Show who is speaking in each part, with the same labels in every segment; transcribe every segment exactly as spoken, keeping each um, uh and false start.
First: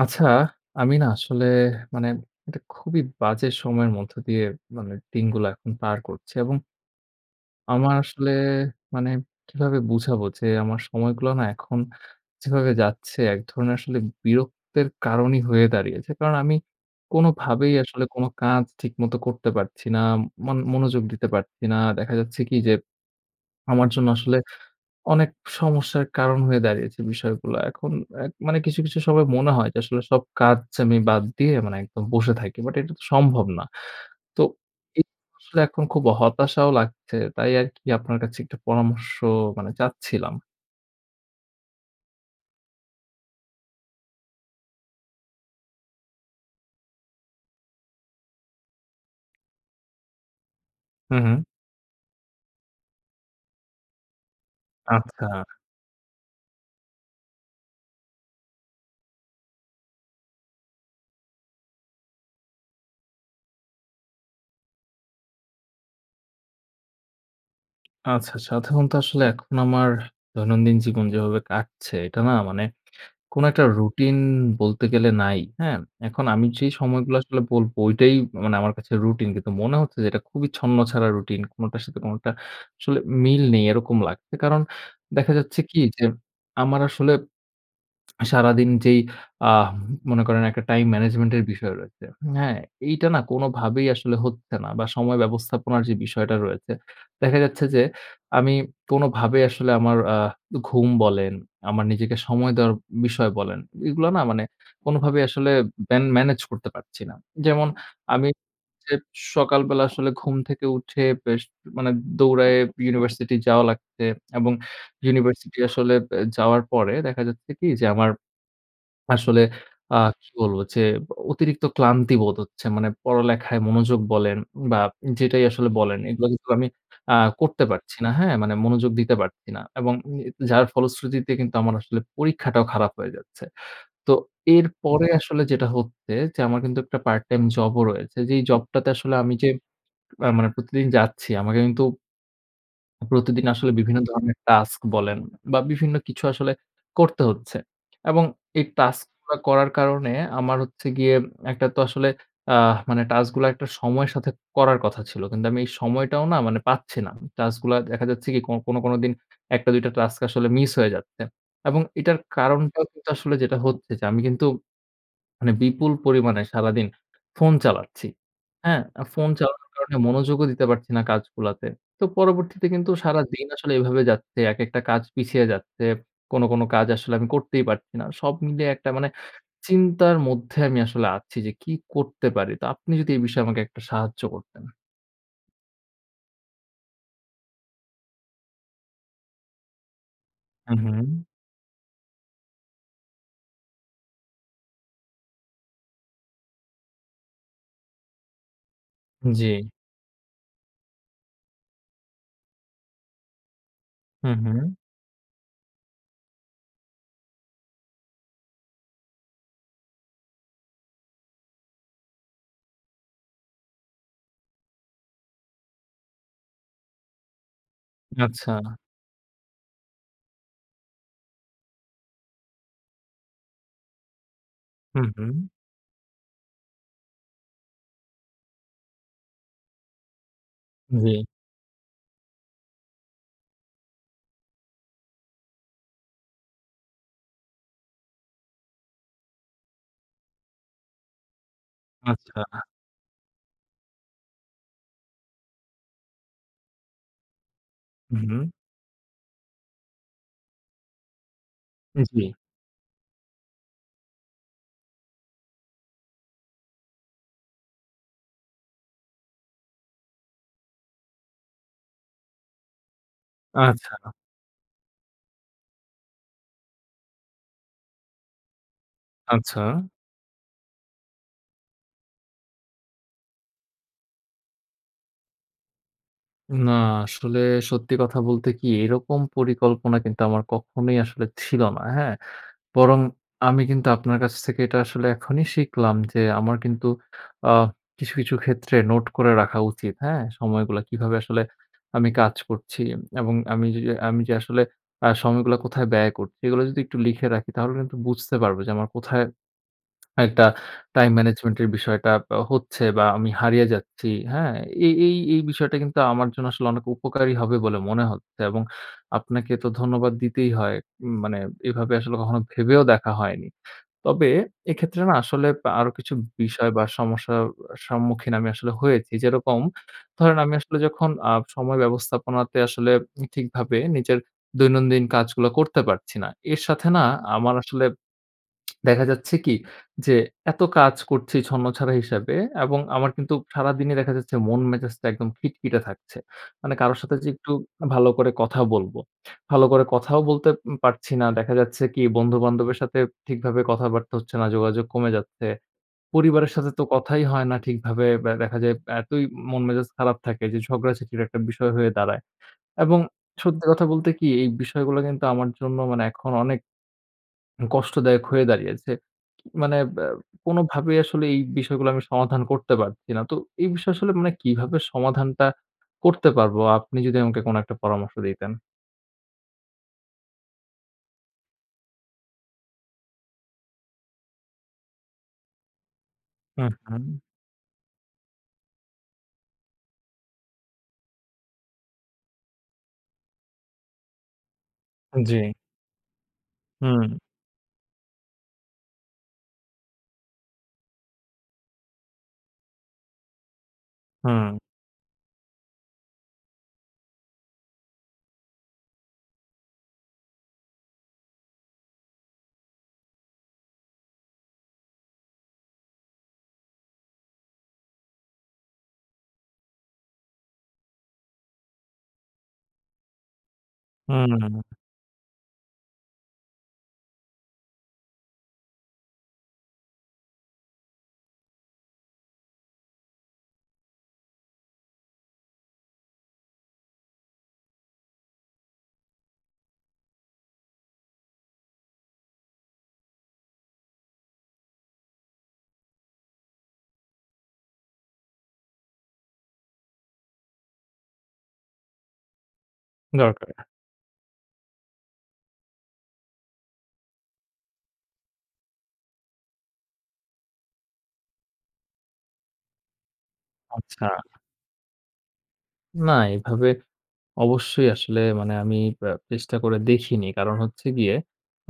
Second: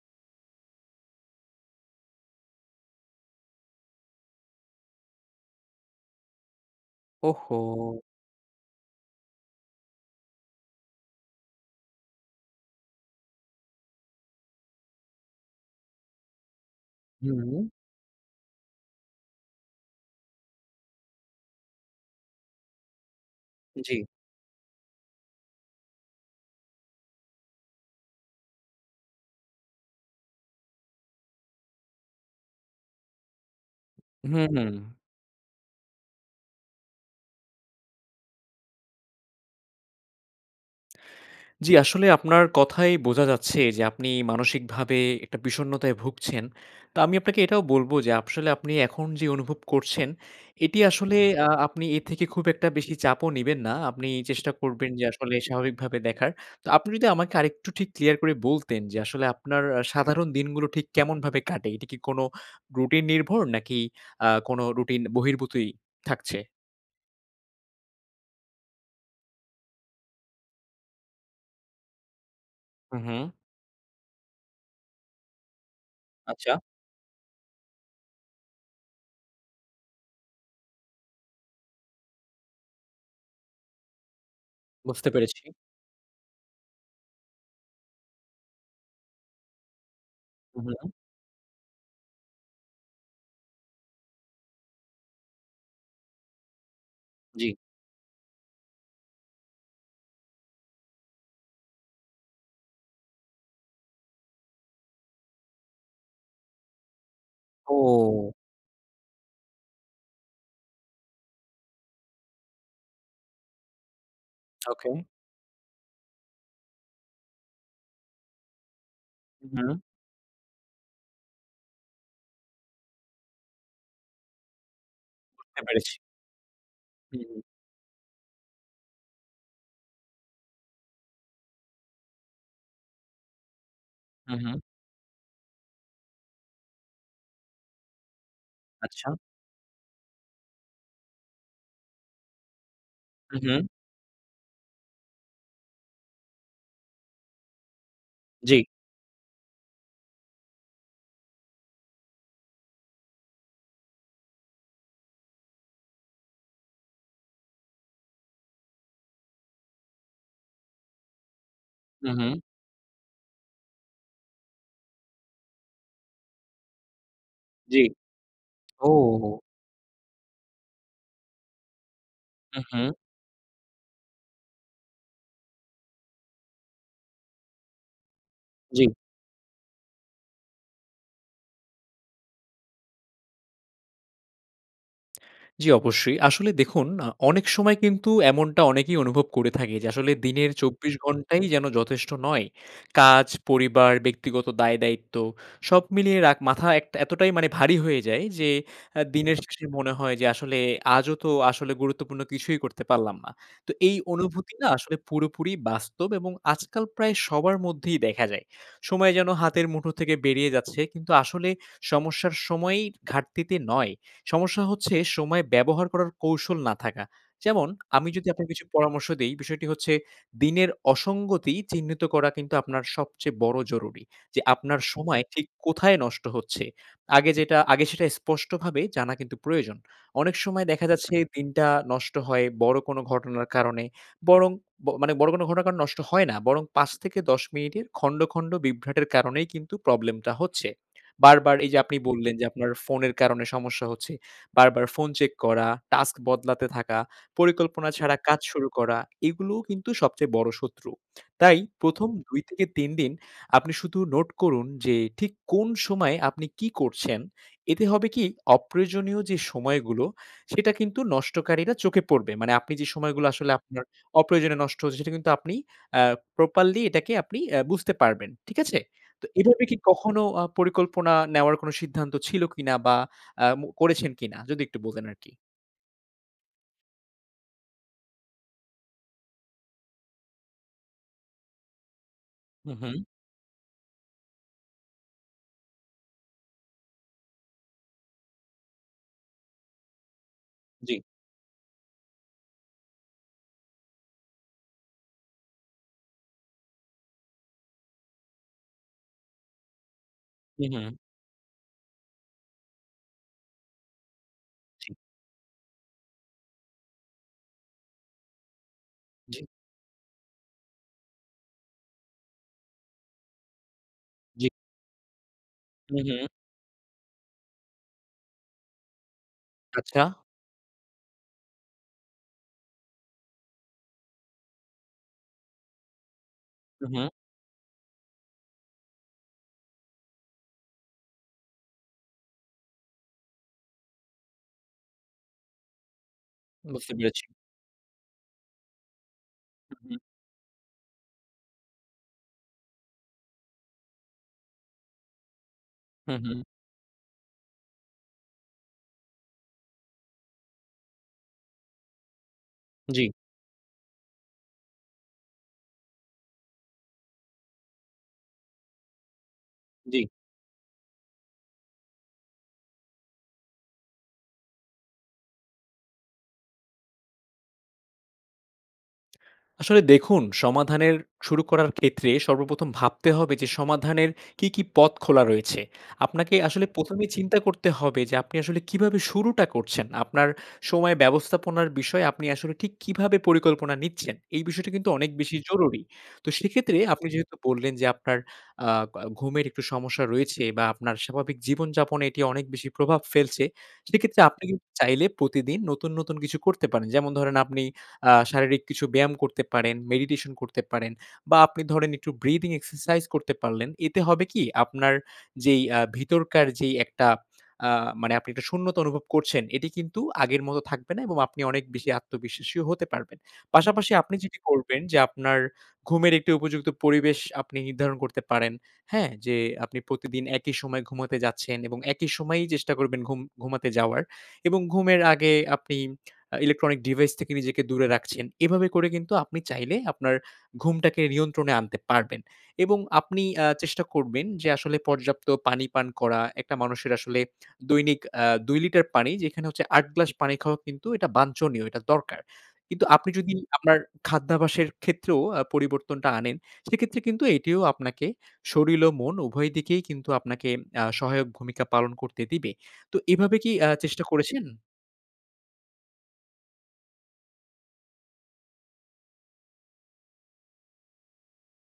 Speaker 1: আচ্ছা, আমি না আসলে মানে এটা খুবই বাজে সময়ের মধ্যে দিয়ে মানে দিনগুলা এখন পার করছি এবং
Speaker 2: ওহ হো!
Speaker 1: আমার আসলে মানে কীভাবে বুঝাবো যে আমার সময়গুলো না এখন যেভাবে যাচ্ছে এক ধরণের আসলে বিরক্তের কারণই হয়ে দাঁড়িয়েছে। কারণ আমি
Speaker 2: হুম।
Speaker 1: কোনভাবেই আসলে কোনো কাজ ঠিকমতো করতে পারছি না, মানে মনো মনোযোগ দিতে পারছি না, দেখা যাচ্ছে কী যে, আমার
Speaker 2: জি।
Speaker 1: জন্য আসলে অনেক সমস্যার কারণ হয়ে দাঁড়িয়েছে বিষয়গুলা এখন অ্যা মানে কিছু, কিছু সময় মনে হয় যে আসলে সব কাজ আমি বাদ দিয়ে মানে একদম বসে থাকি। বাট এটা তো সম্ভব না।
Speaker 2: উহু,
Speaker 1: তো
Speaker 2: হুম।
Speaker 1: এই আসলে এখন খুব হতাশাও লাগছে তাই আরকি আপনার কাছে একটা পরামর্শ মানে চাচ্ছিলাম।
Speaker 2: জি, আসলে আপনার কথায় বোঝা যাচ্ছে যে আপনি মানসিকভাবে একটা বিষণ্ণতায় ভুগছেন। তো আমি আপনাকে এটাও বলব যে আসলে আপনি এখন যে অনুভব করছেন, এটি আসলে
Speaker 1: হুম, হুম।
Speaker 2: আ আপনি এর থেকে খুব একটা বেশি চাপও নিবেন না। আপনি চেষ্টা করবেন যে
Speaker 1: আচ্ছা।
Speaker 2: আসলে স্বাভাবিকভাবে দেখার। তো আপনি যদি আমাকে আরেকটু ঠিক ক্লিয়ার করে বলতেন যে, আসলে আপনার সাধারণ দিনগুলো ঠিক কেমনভাবে কাটে? এটা কী কোনো রুটিন নির্ভর নাকি আ কোনো রুটিন বহির্ভূতই থাকছে?
Speaker 1: আচ্ছা, আচ্ছা। সাধারণতো আসলে এখন আমার দৈনন্দিন জীবন যেভাবে কাটছে এটা না মানে
Speaker 2: হু, হু।
Speaker 1: কোন একটা রুটিন বলতে গেলে নাই। হ্যাঁ? এখন আমি
Speaker 2: আচ্ছা।
Speaker 1: যে সময়গুলো আসলে বলব ঐটাই মানে আমার কাছে রুটিন। কিন্তু মনে হচ্ছে যে এটা খুবই ছন্ন ছাড়া রুটিন কোনটার সাথে কোনটা আসলে মিল নেই এরকম লাগছে। কারণ
Speaker 2: বুঝতে
Speaker 1: দেখা
Speaker 2: পেরেছি।
Speaker 1: যাচ্ছে কি যে আমার আসলে সারাদিন যেই আ মনে করেন একটা টাইম
Speaker 2: হুম।
Speaker 1: ম্যানেজমেন্ট এর বিষয় রয়েছে। হ্যাঁ? এইটা না কোনভাবেই আসলে হচ্ছে না বা সময় ব্যবস্থাপনার যে বিষয়টা রয়েছে। দেখা
Speaker 2: জি।
Speaker 1: যাচ্ছে যে আমি কোনভাবেই আসলে আমার আ ঘুম বলেন, আমার নিজেকে সময় দেওয়ার বিষয় বলেন। এগুলো না মানে কোনভাবেই আসলে মেন মেনেজ করতে পারছি না। যেমন আমি
Speaker 2: ও!
Speaker 1: সকালবেলা আসলে ঘুম থেকে উঠে বেশ মানে দৌড়ায়ে ইউনিভার্সিটি যাওয়া লাগছে, এবং
Speaker 2: ওকে।
Speaker 1: ইউনিভার্সিটি আসলে এ যাওয়ার পরে দেখা যাচ্ছে কি যে আমার আসলে
Speaker 2: হুম।
Speaker 1: আ কি বলব যে অতিরিক্ত ক্লান্তি বোধ হচ্ছে। মানে পড়ালেখায় মনোযোগ বলেন বা যেটাই
Speaker 2: বুঝতে
Speaker 1: আসলে
Speaker 2: পেরেছি।
Speaker 1: বলেন এগুলো কিন্তু আমি আ
Speaker 2: হুম হু।
Speaker 1: করতে পারছি না। হ্যাঁ? মানে মনোযোগ দিতে পারছি না এবং যার ফলশ্রুতিতে কিন্তু আমার আসলে পরীক্ষাটাও খারাপ হয়ে যাচ্ছে। তো
Speaker 2: হু, হু।
Speaker 1: এরপরে আসলে যেটা হচ্ছে যে আমার কিন্তু একটা পার্ট টাইম জব ও রয়েছে। যে এই জব টাতে
Speaker 2: আচ্ছা।
Speaker 1: আসলে আমি যে আ মানে প্রতিদিন যাচ্ছি আমাকে কিন্তু
Speaker 2: হুম
Speaker 1: প্রতিদিন
Speaker 2: হু।
Speaker 1: আসলে বিভিন্ন ধরনের টাস্ক বলেন, বা বিভিন্ন কিছু আসলে করতে হচ্ছে এবং
Speaker 2: জি।
Speaker 1: এই টাস্ক গুলা করার কারণে আমার হচ্ছে গিয়ে একটা তো আসলে আ মানে টাস্ক গুলা একটা সময়ের সাথে করার কথা ছিল। কিন্তু আমি এই সময়টাও না পাচ্ছি না। টাস্ক গুলা দেখা যাচ্ছে কি কো কোন, কোন দিন এক টা দুই টা টাস্ক আসলে মিস হয়ে যাচ্ছে এবং
Speaker 2: হু,
Speaker 1: এটার
Speaker 2: হু।
Speaker 1: কারণটাও কিন্তু আসলে যেটা হচ্ছে যে আমি কিন্তু মানে বিপুল পরিমাণে সারাদিন ফোন
Speaker 2: জি।
Speaker 1: চালাচ্ছি। হ্যাঁ? ফোন
Speaker 2: ও!
Speaker 1: চালানোর কারণে মনোযোগও দিতে পারছি না কাজ গুলাতে। তো
Speaker 2: হু,
Speaker 1: পরবর্তীতে কিন্তু
Speaker 2: হু।
Speaker 1: সারাদিন আসলে এভাবে যাচ্ছে। একেকটা কাজ পিছিয়ে যাচ্ছে। কোন, কোন কাজ আসলে আমি করতেই পারছি না। সব মিলিয়ে
Speaker 2: জি।
Speaker 1: একটা মানে চিন্তার মধ্যে আমি আসলে আছি যে কি করতে পারি? তো আপনি যদি এ বিষয়ে আমাকে সাহায্য করতেন।
Speaker 2: জ্বী অবশ্যই। আসলে দেখুন আ অনেক সময় কিন্তু এমনটা অনেকেই অনুভব করে থাকে, যে আসলে দিনের চব্বিশ
Speaker 1: উহু।
Speaker 2: ঘন্টাই যেন যথেষ্ট নয়। কাজ, পরিবার, ব্যক্তিগত দায়-দায়িত্ব সব মিলিয়ে রাক মাথা এক এতটাই মানে ভারী হয়ে যায় যে আ দিনের
Speaker 1: জ্বী।
Speaker 2: শেষে মনে হয় যে, আসলে আজও তো আসলে গুরুত্বপূর্ণ কিছুই করতে পারলাম না। তো এই
Speaker 1: হু,
Speaker 2: অনুভূতি না
Speaker 1: হু।
Speaker 2: আসলে পুরোপুরি বাস্তব এবং আজকাল প্রায় সবার মধ্যেই দেখা যায়। সময় যেন হাতের মুঠো থেকে বেরিয়ে যাচ্ছে। কিন্তু আসলে সমস্যার সময়ই ঘাটতিতে নয়। সমস্যা হচ্ছে সময় ব্যবহার করার কৌশল না থাকা। যেমন আমি যদি আপনাকে কিছু
Speaker 1: আচ্ছা।
Speaker 2: পরামর্শ দেই। বিষয়টি হচ্ছে দিনের অসঙ্গতি চিহ্নিত করা কিন্তু আপনার সবচেয়ে বড় জরুরি। যে আপনার
Speaker 1: হু,
Speaker 2: সময় ঠিক
Speaker 1: হু।
Speaker 2: কোথায় নষ্ট হচ্ছে। আগে যেটা, আগে সেটা স্পষ্টভাবে জানা কিন্তু প্রয়োজন। অনেক সময় দেখা যাচ্ছে
Speaker 1: জ্বী।
Speaker 2: দিনটা নষ্ট হয় বড় কোন ঘটনার কারণে। বরং, মানে বড় কোন ঘটনা কারণ নষ্ট হয় না। বরং, পাঁচ থেকে দশ মিনিটের খন্ড, খন্ড, বিভ্রাটের কারণেই কিন্তু প্রবলেম টা হচ্ছে। বারবার এই যে আপনি বললেন যে
Speaker 1: আচ্ছা।
Speaker 2: আপনার ফোনের কারণে সমস্যা হচ্ছে। বারবার ফোন চেক করা, টাস্ক বদলাতে থাকা, পরিকল্পনা ছাড়া কাজ
Speaker 1: হুম।
Speaker 2: শুরু করা এগুলোও কিন্তু সবচেয়ে বড় শত্রু। তাই
Speaker 1: উ
Speaker 2: প্রথম
Speaker 1: জ্বী।
Speaker 2: দুই থেকে তিন দিন আপনি শুধু নোট করুন যে ঠিক কোন সময় আপনি কি করছেন, এতে হবে কি অপ্রয়োজনীয় যে সময়গুলো সেটা কিন্তু নষ্টকারীরা চোখে পড়বে। মানে আপনি যে সময়গুলো আসলে আপনার
Speaker 1: আচ্ছা।
Speaker 2: অপ্রয়োজনে নষ্ট হচ্ছে সেটা কিন্তু আপনি অ্যা প্রপারলি এটাকে আপনি এ্যা বুঝতে পারবেন। ঠিক আছে? তো
Speaker 1: আচ্ছা।
Speaker 2: এভাবে কি কখনো আ পরিকল্পনা নেওয়ার কোন সিদ্ধান্ত ছিল কিনা বা আ মু করেছেন কিনা? যদি একটু বলতেন আরকি।
Speaker 1: না আসলে সত্যি কথা বলতে কি এরকম পরিকল্পনা কিন্তু আমার কখনোই আসলে ছিল না। হ্যাঁ?
Speaker 2: হু,
Speaker 1: বরং
Speaker 2: হু।
Speaker 1: আমি কিন্তু আপনার কাছ থেকে এটা আসলে এখনই শিখলাম যে আমার কিন্তু আ কিছু, কিছু ক্ষেত্রে নোট করে রাখা উচিত। হ্যাঁ? সময়গুলা
Speaker 2: জি।
Speaker 1: কিভাবে আসলে আমি কাজ করছি এবং আমি আমি যে আসলে আ সময়গুলা কোথায় ব্যয় করছি এগুলো যদি একটু লিখে রাখি তাহলে কিন্তু বুঝতে পারবো যে আমার কোথায় একটা
Speaker 2: হু, হু।
Speaker 1: টাইম ম্যানেজমেন্ট এর বিষয়টা হচ্ছে বা আমি হারিয়ে যাচ্ছি। হ্যাঁ? এই
Speaker 2: জি।
Speaker 1: এই এই বিষয়টা কিন্তু আমার জন্য আসলে অনেক উপকারী হবে বলে মনে হচ্ছে এবং
Speaker 2: জি।
Speaker 1: আপনাকে তো ধন্যবাদ দিতেই হয়। উম মানে এভাবে আসলে কখনো ভেবেও দেখা হয়নি। তবে
Speaker 2: জি।
Speaker 1: এক্ষেত্রে না আসলে আরো
Speaker 2: হু,
Speaker 1: কিছু
Speaker 2: হু।
Speaker 1: বিষয় বা সমস্যার সম্মুখীন আমি আসলে হয়েছি। যেরকম
Speaker 2: আচ্ছা।
Speaker 1: ধরেন আমি আসলে যখন আ সময় ব্যবস্থাপনাতে আসলে ঠিকভাবে নিজের দৈনন্দিন কাজগুলো করতে পারছি না। এর সাথে
Speaker 2: হু,
Speaker 1: না
Speaker 2: হু।
Speaker 1: আমার আসলে দেখা যাচ্ছে কি? যে এত কাজ করছি ছন্নছাড়া হিসাবে এবং আমার কিন্তু সারাদিনই দেখা যাচ্ছে মন মেজাজটা একদম খিটখিটে থাকছে। মানে
Speaker 2: বুঝতে
Speaker 1: কারো সাথে
Speaker 2: পেরেছি।
Speaker 1: যে একটু ভালো করে কথা বলব। ভালো
Speaker 2: হু,
Speaker 1: করে
Speaker 2: হু।
Speaker 1: কথাও বলতে পারছি না। দেখা যাচ্ছে কি বন্ধু-বান্ধবের সাথে ঠিকভাবে কথাবার্তা হচ্ছে না, যোগাযোগ কমে যাচ্ছে।
Speaker 2: হু, হু।
Speaker 1: পরিবারের সাথে তো কথাই হয় না ঠিকভাবে দেখা যায় এতই মন মেজাজ খারাপ থাকে যে ঝগড়াঝাটির একটা বিষয় হয়ে দাঁড়ায় এবং
Speaker 2: জি।
Speaker 1: সত্যি কথা বলতে কি এই বিষয়গুলো কিন্তু আমার জন্য মানে এখন অনেক কষ্টদায়ক হয়ে দাঁড়িয়েছে। মানে
Speaker 2: জি।
Speaker 1: অ্যা কোনভাবেই আসলে এই বিষয়গুলো আমি সমাধান করতে পারছি না। তো এই বিষয়ে আসলে মানে কিভাবে সমাধানটা করতে পারব? আপনি যদি আমাকে কোন একটা পরামর্শ দিতেন।
Speaker 2: আসলে দেখুন সমাধানের শুরু করার ক্ষেত্রে সর্বপ্রথম ভাবতে হবে যে সমাধানের কি, কি পথ খোলা রয়েছে? আপনাকে
Speaker 1: হু,
Speaker 2: আসলে প্রথম
Speaker 1: হুম।
Speaker 2: এই চিন্তা করতে হবে যে, আপনি আসলে কিভাবে শুরুটা করছেন? আপনার সময় ব্যবস্থাপনার বিষয়ে আপনি আসলে ঠিক কিভাবে পরিকল্পনা নিচ্ছেন? এই বিষয়টা কিন্তু অনেক বেশি
Speaker 1: জ্বী।
Speaker 2: জরুরি। তো সেক্ষেত্রে আপনি
Speaker 1: হুম।
Speaker 2: যেহেতু বললেন যে আপনার আ ক ঘুমের একটু সমস্যা রয়েছে বা আপনার স্বাভাবিক জীবনযাপনে এটি অনেক বেশি প্রভাব ফেলছে, সেক্ষেত্রে আপনি
Speaker 1: হুম।
Speaker 2: কিন্তু চাইলে প্রতিদিন নতুন, নতুন কিছু করতে পারেন। যেমন ধরেন আপনি আ শারীরিক কিছু ব্যায়াম করতে পারেন, মেডিটেশন করতে পারেন বা আপনি ধরেন একটু ব্রিথিং এক্সারসাইজ করতে পারলেন, এতে হবে কি, আপনার যেই আ ভিতরকার যেই একটা আ মানে আপনি একটা শূন্যতা অনুভব করছেন, এটি কিন্তু আগের মতো থাকবে না এবং আপনি অনেক বেশি আত্মবিশ্বাসী হতে পারবেন। পাশাপাশি আপনি
Speaker 1: হুম,
Speaker 2: যেটি
Speaker 1: উম।
Speaker 2: করবেন যে, আপনার ঘুমের একটি উপযুক্ত পরিবেশ আপনি নির্ধারণ করতে পারেন। হ্যাঁ, যে আপনি প্রতিদিন একই সময়ে ঘুমাতে যাচ্ছেন এবং একই সময়েই চেষ্টা করবেন ঘুম ঘুমাতে যাওয়ার এবং ঘুমের আগে আপনি ইলেকট্রনিক ডিভাইস থেকে নিজেকে দূরে রাখছেন। এভাবে করে কিন্তু আপনি চাইলে আপনার ঘুমটাকে নিয়ন্ত্রণে আনতে পারবেন। এবং আপনি আ চেষ্টা করবেন যে আসলে পর্যাপ্ত পানি পান করা, একটা মানুষের আসলে দৈনিক আ দুই লিটার পানি যেখানে হচ্ছে আট গ্লাস পানি খাওয়া কিন্তু এটা বাঞ্ছনীয়, এটা দরকার। কিন্তু আপনি যদি
Speaker 1: দরকার।
Speaker 2: আপনার খাদ্যাভ্যাসের ক্ষেত্রেও আ পরিবর্তনটা আনেন, সেক্ষেত্রে কিন্তু এটিও আপনাকে শরীল ও মন উভয় দিকেই কিন্তু আপনাকে আ সহায়ক ভূমিকা পালন করতে দিবে। তো এভাবে কি আ চেষ্টা
Speaker 1: আচ্ছা।
Speaker 2: করেছেন?
Speaker 1: না, এভাবে অবশ্যই আসলে মানে আমি আ চেষ্টা করে দেখিনি। কারণ হচ্ছে গিয়ে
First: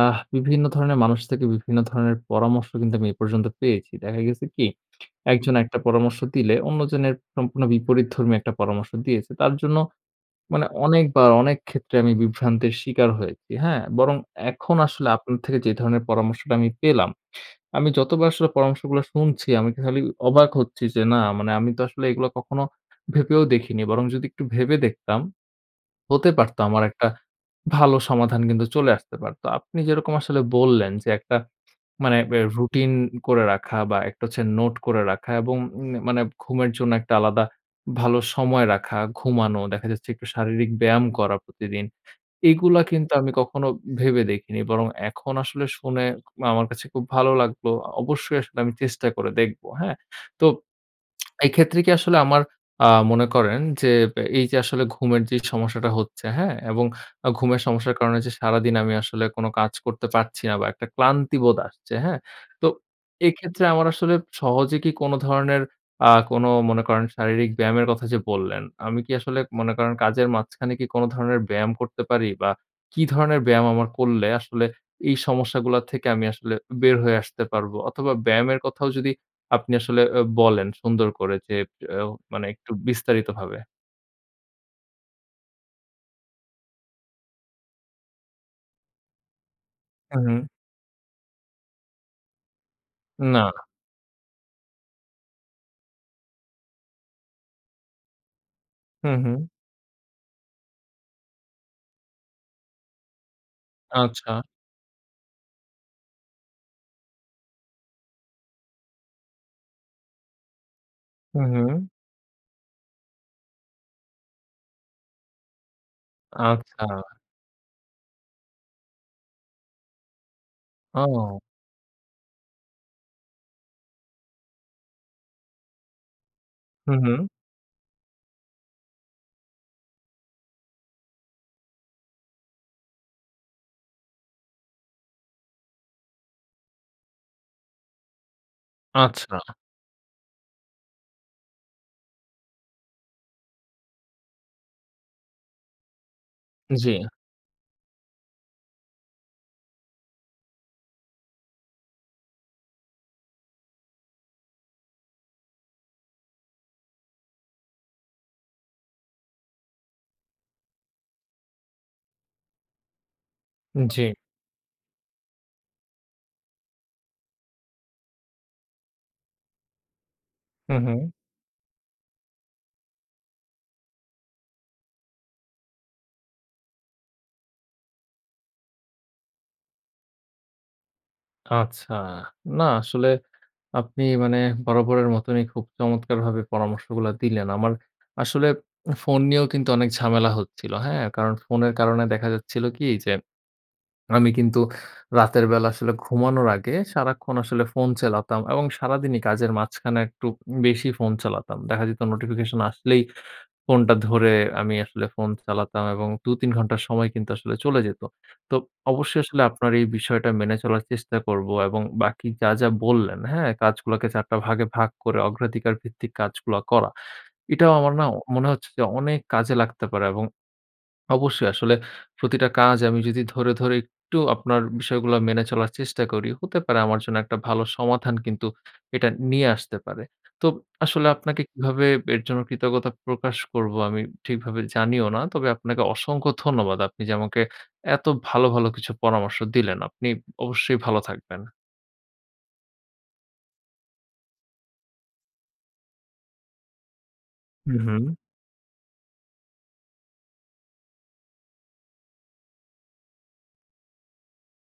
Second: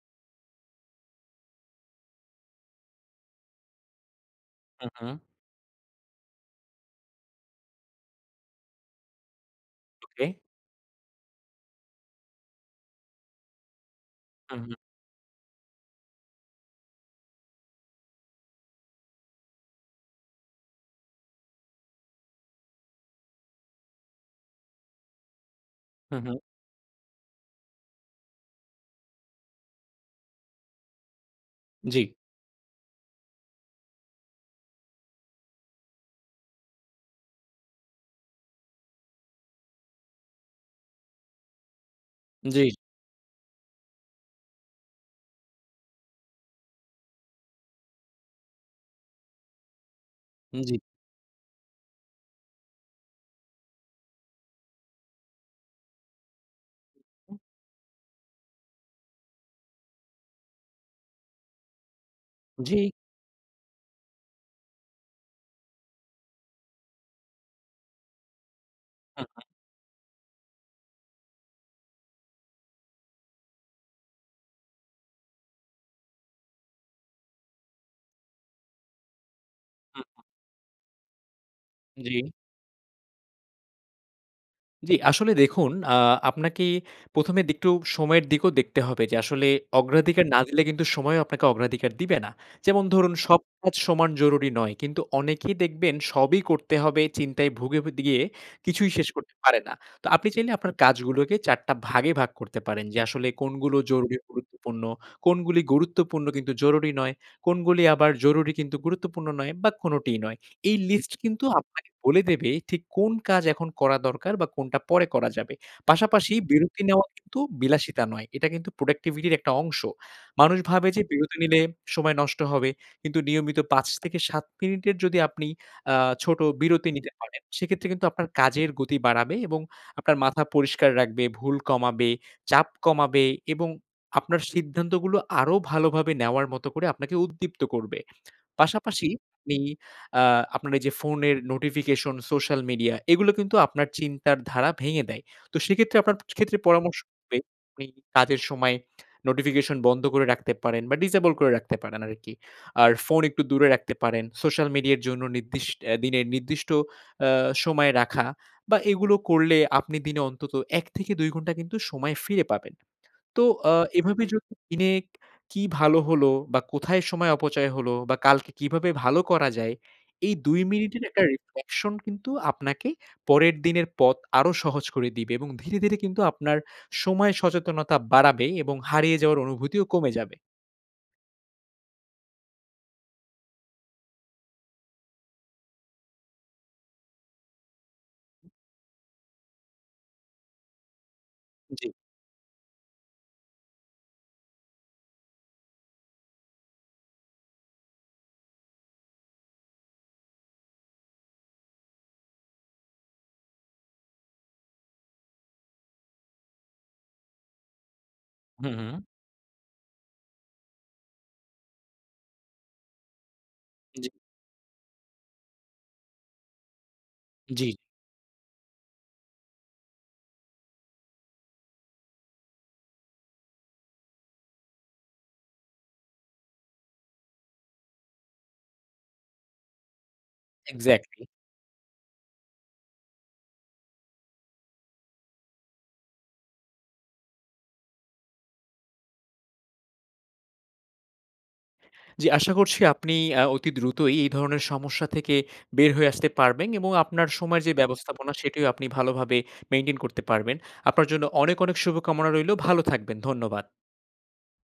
Speaker 1: আহ বিভিন্ন ধরনের মানুষ থেকে বিভিন্ন ধরনের পরামর্শ কিন্তু আমি এ পর্যন্ত পেয়েছি। দেখা গেছে কি,
Speaker 2: হু, হু।
Speaker 1: একজন একটা পরামর্শ দিলে, অন্যজনের সম্পূর্ণ বিপরীত ধর্মীয় একটা পরামর্শ দিয়েছে। তার জন্য
Speaker 2: ওকে।
Speaker 1: মানে অনেকবার, অনেক ক্ষেত্রে আমি বিভ্রান্তের শিকার হয়েছি। হ্যাঁ? বরং
Speaker 2: হুম, হু।
Speaker 1: এখন আসলে আপনার থেকে যে ধরনের পরামর্শটা আমি পেলাম, আমি যতবার আসলে পরামর্শগুলা শুনছি, আমি খালি অবাক হচ্ছি যে, না মানে আমি তো আসলে এগুলো কখনো ভেবেও দেখিনি। বরং যদি একটু ভেবে দেখতাম,
Speaker 2: হু,
Speaker 1: হতে
Speaker 2: হু।
Speaker 1: পারতো, আমার একটা ভালো সমাধান কিন্তু চলে আসতে পারত। আপনি যেরকম আসলে বললেন যে একটা
Speaker 2: জি।
Speaker 1: মানে এ রুটিন করে রাখা, বা একটা হচ্ছে নোট করে রাখা, এবং উম মানে ঘুমের জন্য একটা আলাদা ভালো সময় রাখা, ঘুমানো, দেখা যাচ্ছে একটু শারীরিক ব্যায়াম করা প্রতিদিন।
Speaker 2: জি।
Speaker 1: এগুলা কিন্তু আমি কখনো ভেবে দেখিনি। বরং এখন আসলে শুনে আমার কাছে খুব ভালো লাগল। অবশ্যই আসলে আমি চেষ্টা করে দেখব। হ্যাঁ? তো
Speaker 2: জি।
Speaker 1: এক্ষেত্রে কি আসলে আমার আ মনে করেন যে, এই যে আসলে ঘুমের যে সমস্যাটা হচ্ছে, হ্যাঁ? এবং ঘুমের সমস্যার কারণে যে সারাদিন আমি আসলে কোন কাজ করতে পারছি না, বা একটা ক্লান্তি বোধ আসছে, হ্যাঁ? তো
Speaker 2: জি।
Speaker 1: এক্ষেত্রে আমার আসলে সহজে কি কোন ধরনের, আ কোনো মনে করেন শারীরিক ব্যায়ামের কথা যে বললেন, আমি কি
Speaker 2: হু,
Speaker 1: আসলে
Speaker 2: হু।
Speaker 1: মনে করেন কাজের মাঝখানে কি কোন ধরনের ব্যায়াম করতে পারি? বা কি ধরনের ব্যায়াম আমার করলে আসলে এই সমস্যাগুলো থেকে আমি আসলে বের হয়ে আসতে পারবো, অথবা ব্যায়ামের কথাও যদি আপনি
Speaker 2: হু,
Speaker 1: আসলে আ
Speaker 2: হু।
Speaker 1: বলেন সুন্দর করে, যে আ
Speaker 2: জি।
Speaker 1: মানে একটু বিস্তারিতভাবে।
Speaker 2: জি, আসলে দেখুন আ আপনাকে প্রথম এ একটু সময়ের দিকেও দেখতে হবে যে আসলে অগ্রাধিকার না
Speaker 1: হুম।
Speaker 2: দিলে কিন্তু সময়ও আপনাকে অগ্রাধিকার দিবে না। যেমন ধরুন, সব
Speaker 1: না।
Speaker 2: কাজ সমান জরুরি নয়, কিন্তু অনেকেই দেখবেন সবই করতে হবে, চিন্তায় ভুগে, বেদগিয়ে কিছুই শেষ
Speaker 1: হুম,
Speaker 2: করতে
Speaker 1: হুম।
Speaker 2: পারে না। তো আপনি চাইলে আপনার কাজগুলোকে চারটা ভাগে ভাগ করতে পারেন যে আসলে কোনগুলো জরুরি
Speaker 1: আচ্ছা।
Speaker 2: গুরুত্বপূর্ণ, কোনগুলি গুরুত্বপূর্ণ কিন্তু জরুরি নয়, কোনগুলি আবার জরুরি গুরুত্বপূর্ণ নয় বা কোনটিই নয়। এই লিস্ট কিন্তু
Speaker 1: হুম, হুম।
Speaker 2: আপনাকে বলে দেবে ঠিক কোন কাজ এখন করা দরকার বা কোনটা পরে করা যাবে। পাশাপাশি বিরতি
Speaker 1: আচ্ছা।
Speaker 2: নেওয়া কিন্তু বিলাসিতা নয়, এটা কিন্তু প্রোডাক্টিভিটির একটা অংশ। মানুষ ভাবে যে বিরতি
Speaker 1: ওহ!
Speaker 2: নিলে সময় নষ্ট হবে, কিন্তু নিয়মিত পাঁচ থেকে সাত মিনিটের যদি আপনি আ ছোট বিরতি
Speaker 1: হুম,
Speaker 2: নিতে
Speaker 1: হুম।
Speaker 2: পারেন, সেক্ষেত্রে কিন্তু আপনার কাজের গতি বাড়াবে এবং আপনার মাথা পরিষ্কার রাখবে, ভুল কমাবে, চাপ কমাবে এবং আপনার সিদ্ধান্তগুলো আরো ভালোভাবে নেওয়ার মতো করে আপনাকে উদ্দীপ্ত করবে। পাশাপাশি
Speaker 1: আচ্ছা।
Speaker 2: আপনি আ আপনার এই যে ফোনের নোটিফিকেশন, সোশ্যাল মিডিয়া, এগুলো কিন্তু আপনার চিন্তার ধারা ভেঙে দেয়। তো সেক্ষেত্রে আপনার ক্ষেত্রে পরামর্শ
Speaker 1: জি।
Speaker 2: হবে আপনি কাজের সময় নোটিফিকেশন বন্ধ করে রাখতে পারেন বা ডিসেবল করে রাখতে পারেন আরকি। আর ফোন একটু দূরে রাখতে পারেন। সোশ্যাল মিডিয়ার জন্য নির্দিষ এ দিনে নির্দিষ্ট আ সময় রাখা বা এগুলো করলে আপনি দিনে অন্তত এক থেকে দুই ঘন্টা কিন্তু সময় ফিরে পাবেন। তো আ
Speaker 1: জি।
Speaker 2: এভাবে যদি দিনে কী ভালো হলো? বা কোথায় সময় অপচয় হলো? বা কালকে কীভাবে ভালো করা যায়? এই দুই
Speaker 1: হুম,
Speaker 2: মিনিটের
Speaker 1: হুম।
Speaker 2: একটা রিফ্লেকশন কিন্তু আপনাকে পরের দিনের পথ আরও সহজ করে দিবে এবং ধীরে, ধীরে কিন্তু আপনার সময় সচেতনতা বাড়াবে এবং হারিয়ে যাওয়ার অনুভূতিও কমে যাবে।
Speaker 1: আচ্ছা। না আসলে আপনি মানে বরাবরের মতনই খুব চমৎকার ভাবে পরামর্শগুলা দিলেন। আমার আসলে উ ফোন নিয়েও কিন্তু অনেক ঝামেলা হচ্ছিল। হ্যাঁ কারণ ফোনের
Speaker 2: জি।
Speaker 1: কারণে দেখা যাচ্ছিল কি যে আমি কিন্তু রাতের বেলা আসলে ঘুমানোর আগে সারাক্ষণ আসলে ফোন চালাতাম এবং সারাদিনই কাজের মাঝখানে একটু বেশি ফোন চালাতাম। দেখা যেত নোটিফিকেশন আসলেই ফোনটা ধরে আমি আসলে ফোন চালাতাম এবং দু, তিন ঘন্টা সময় কিন্তু আসলে চলে যেত। তো
Speaker 2: হুম, হু।
Speaker 1: অবশ্যই আসলে আপনার এই বিষয়টা মেনে চলার চেষ্টা করব এবং বাকি যা, যা বললেন, হ্যাঁ কাজগুলাকে
Speaker 2: জি।
Speaker 1: চার টা ভাগে ভাগ করে অগ্রাধিকার ভিত্তিক কাজগুলা করা। এটাও
Speaker 2: জি।
Speaker 1: আমার না মনে হচ্ছে যে অনেক কাজে লাগতে পারে এবং অবশ্যই আসলে প্রতিটা কাজ আমি যদি ধরে, ধরে একটু আপনার বিষয়গুলা মেনে চলার চেষ্টা করি, হতে পারে আমার জন্য একটা ভালো সমাধান কিন্তু এটা নিয়ে আসতে পারে। তো আসলে
Speaker 2: এক্সাক্টলি।
Speaker 1: আপনাকে কিভাবে এর জন্য কৃতজ্ঞতা প্রকাশ করবো আমি ঠিকভাবে জানিও না। তবে আপনাকে অসংখ্য ধন্যবাদ। আপনি যে আমাকে এত ভালো, ভালো কিছু পরামর্শ দিলেন। আপনি অবশ্যই ভালো থাকবেন।
Speaker 2: জি আশা করছি আপনি আ অতি দ্রুতই এই ধরনের সমস্যা থেকে বের হয়ে আসতে পারবেন এবং আপনার সময়ের যে
Speaker 1: হুম, হু।
Speaker 2: ব্যবস্থাপনা সেটিও আপনি ভালোভাবে মেইনটেইন করতে পারবেন। আপনার জন্য অনেক, অনেক শুভকামনা রইলো। ভালো থাকবেন। ধন্যবাদ।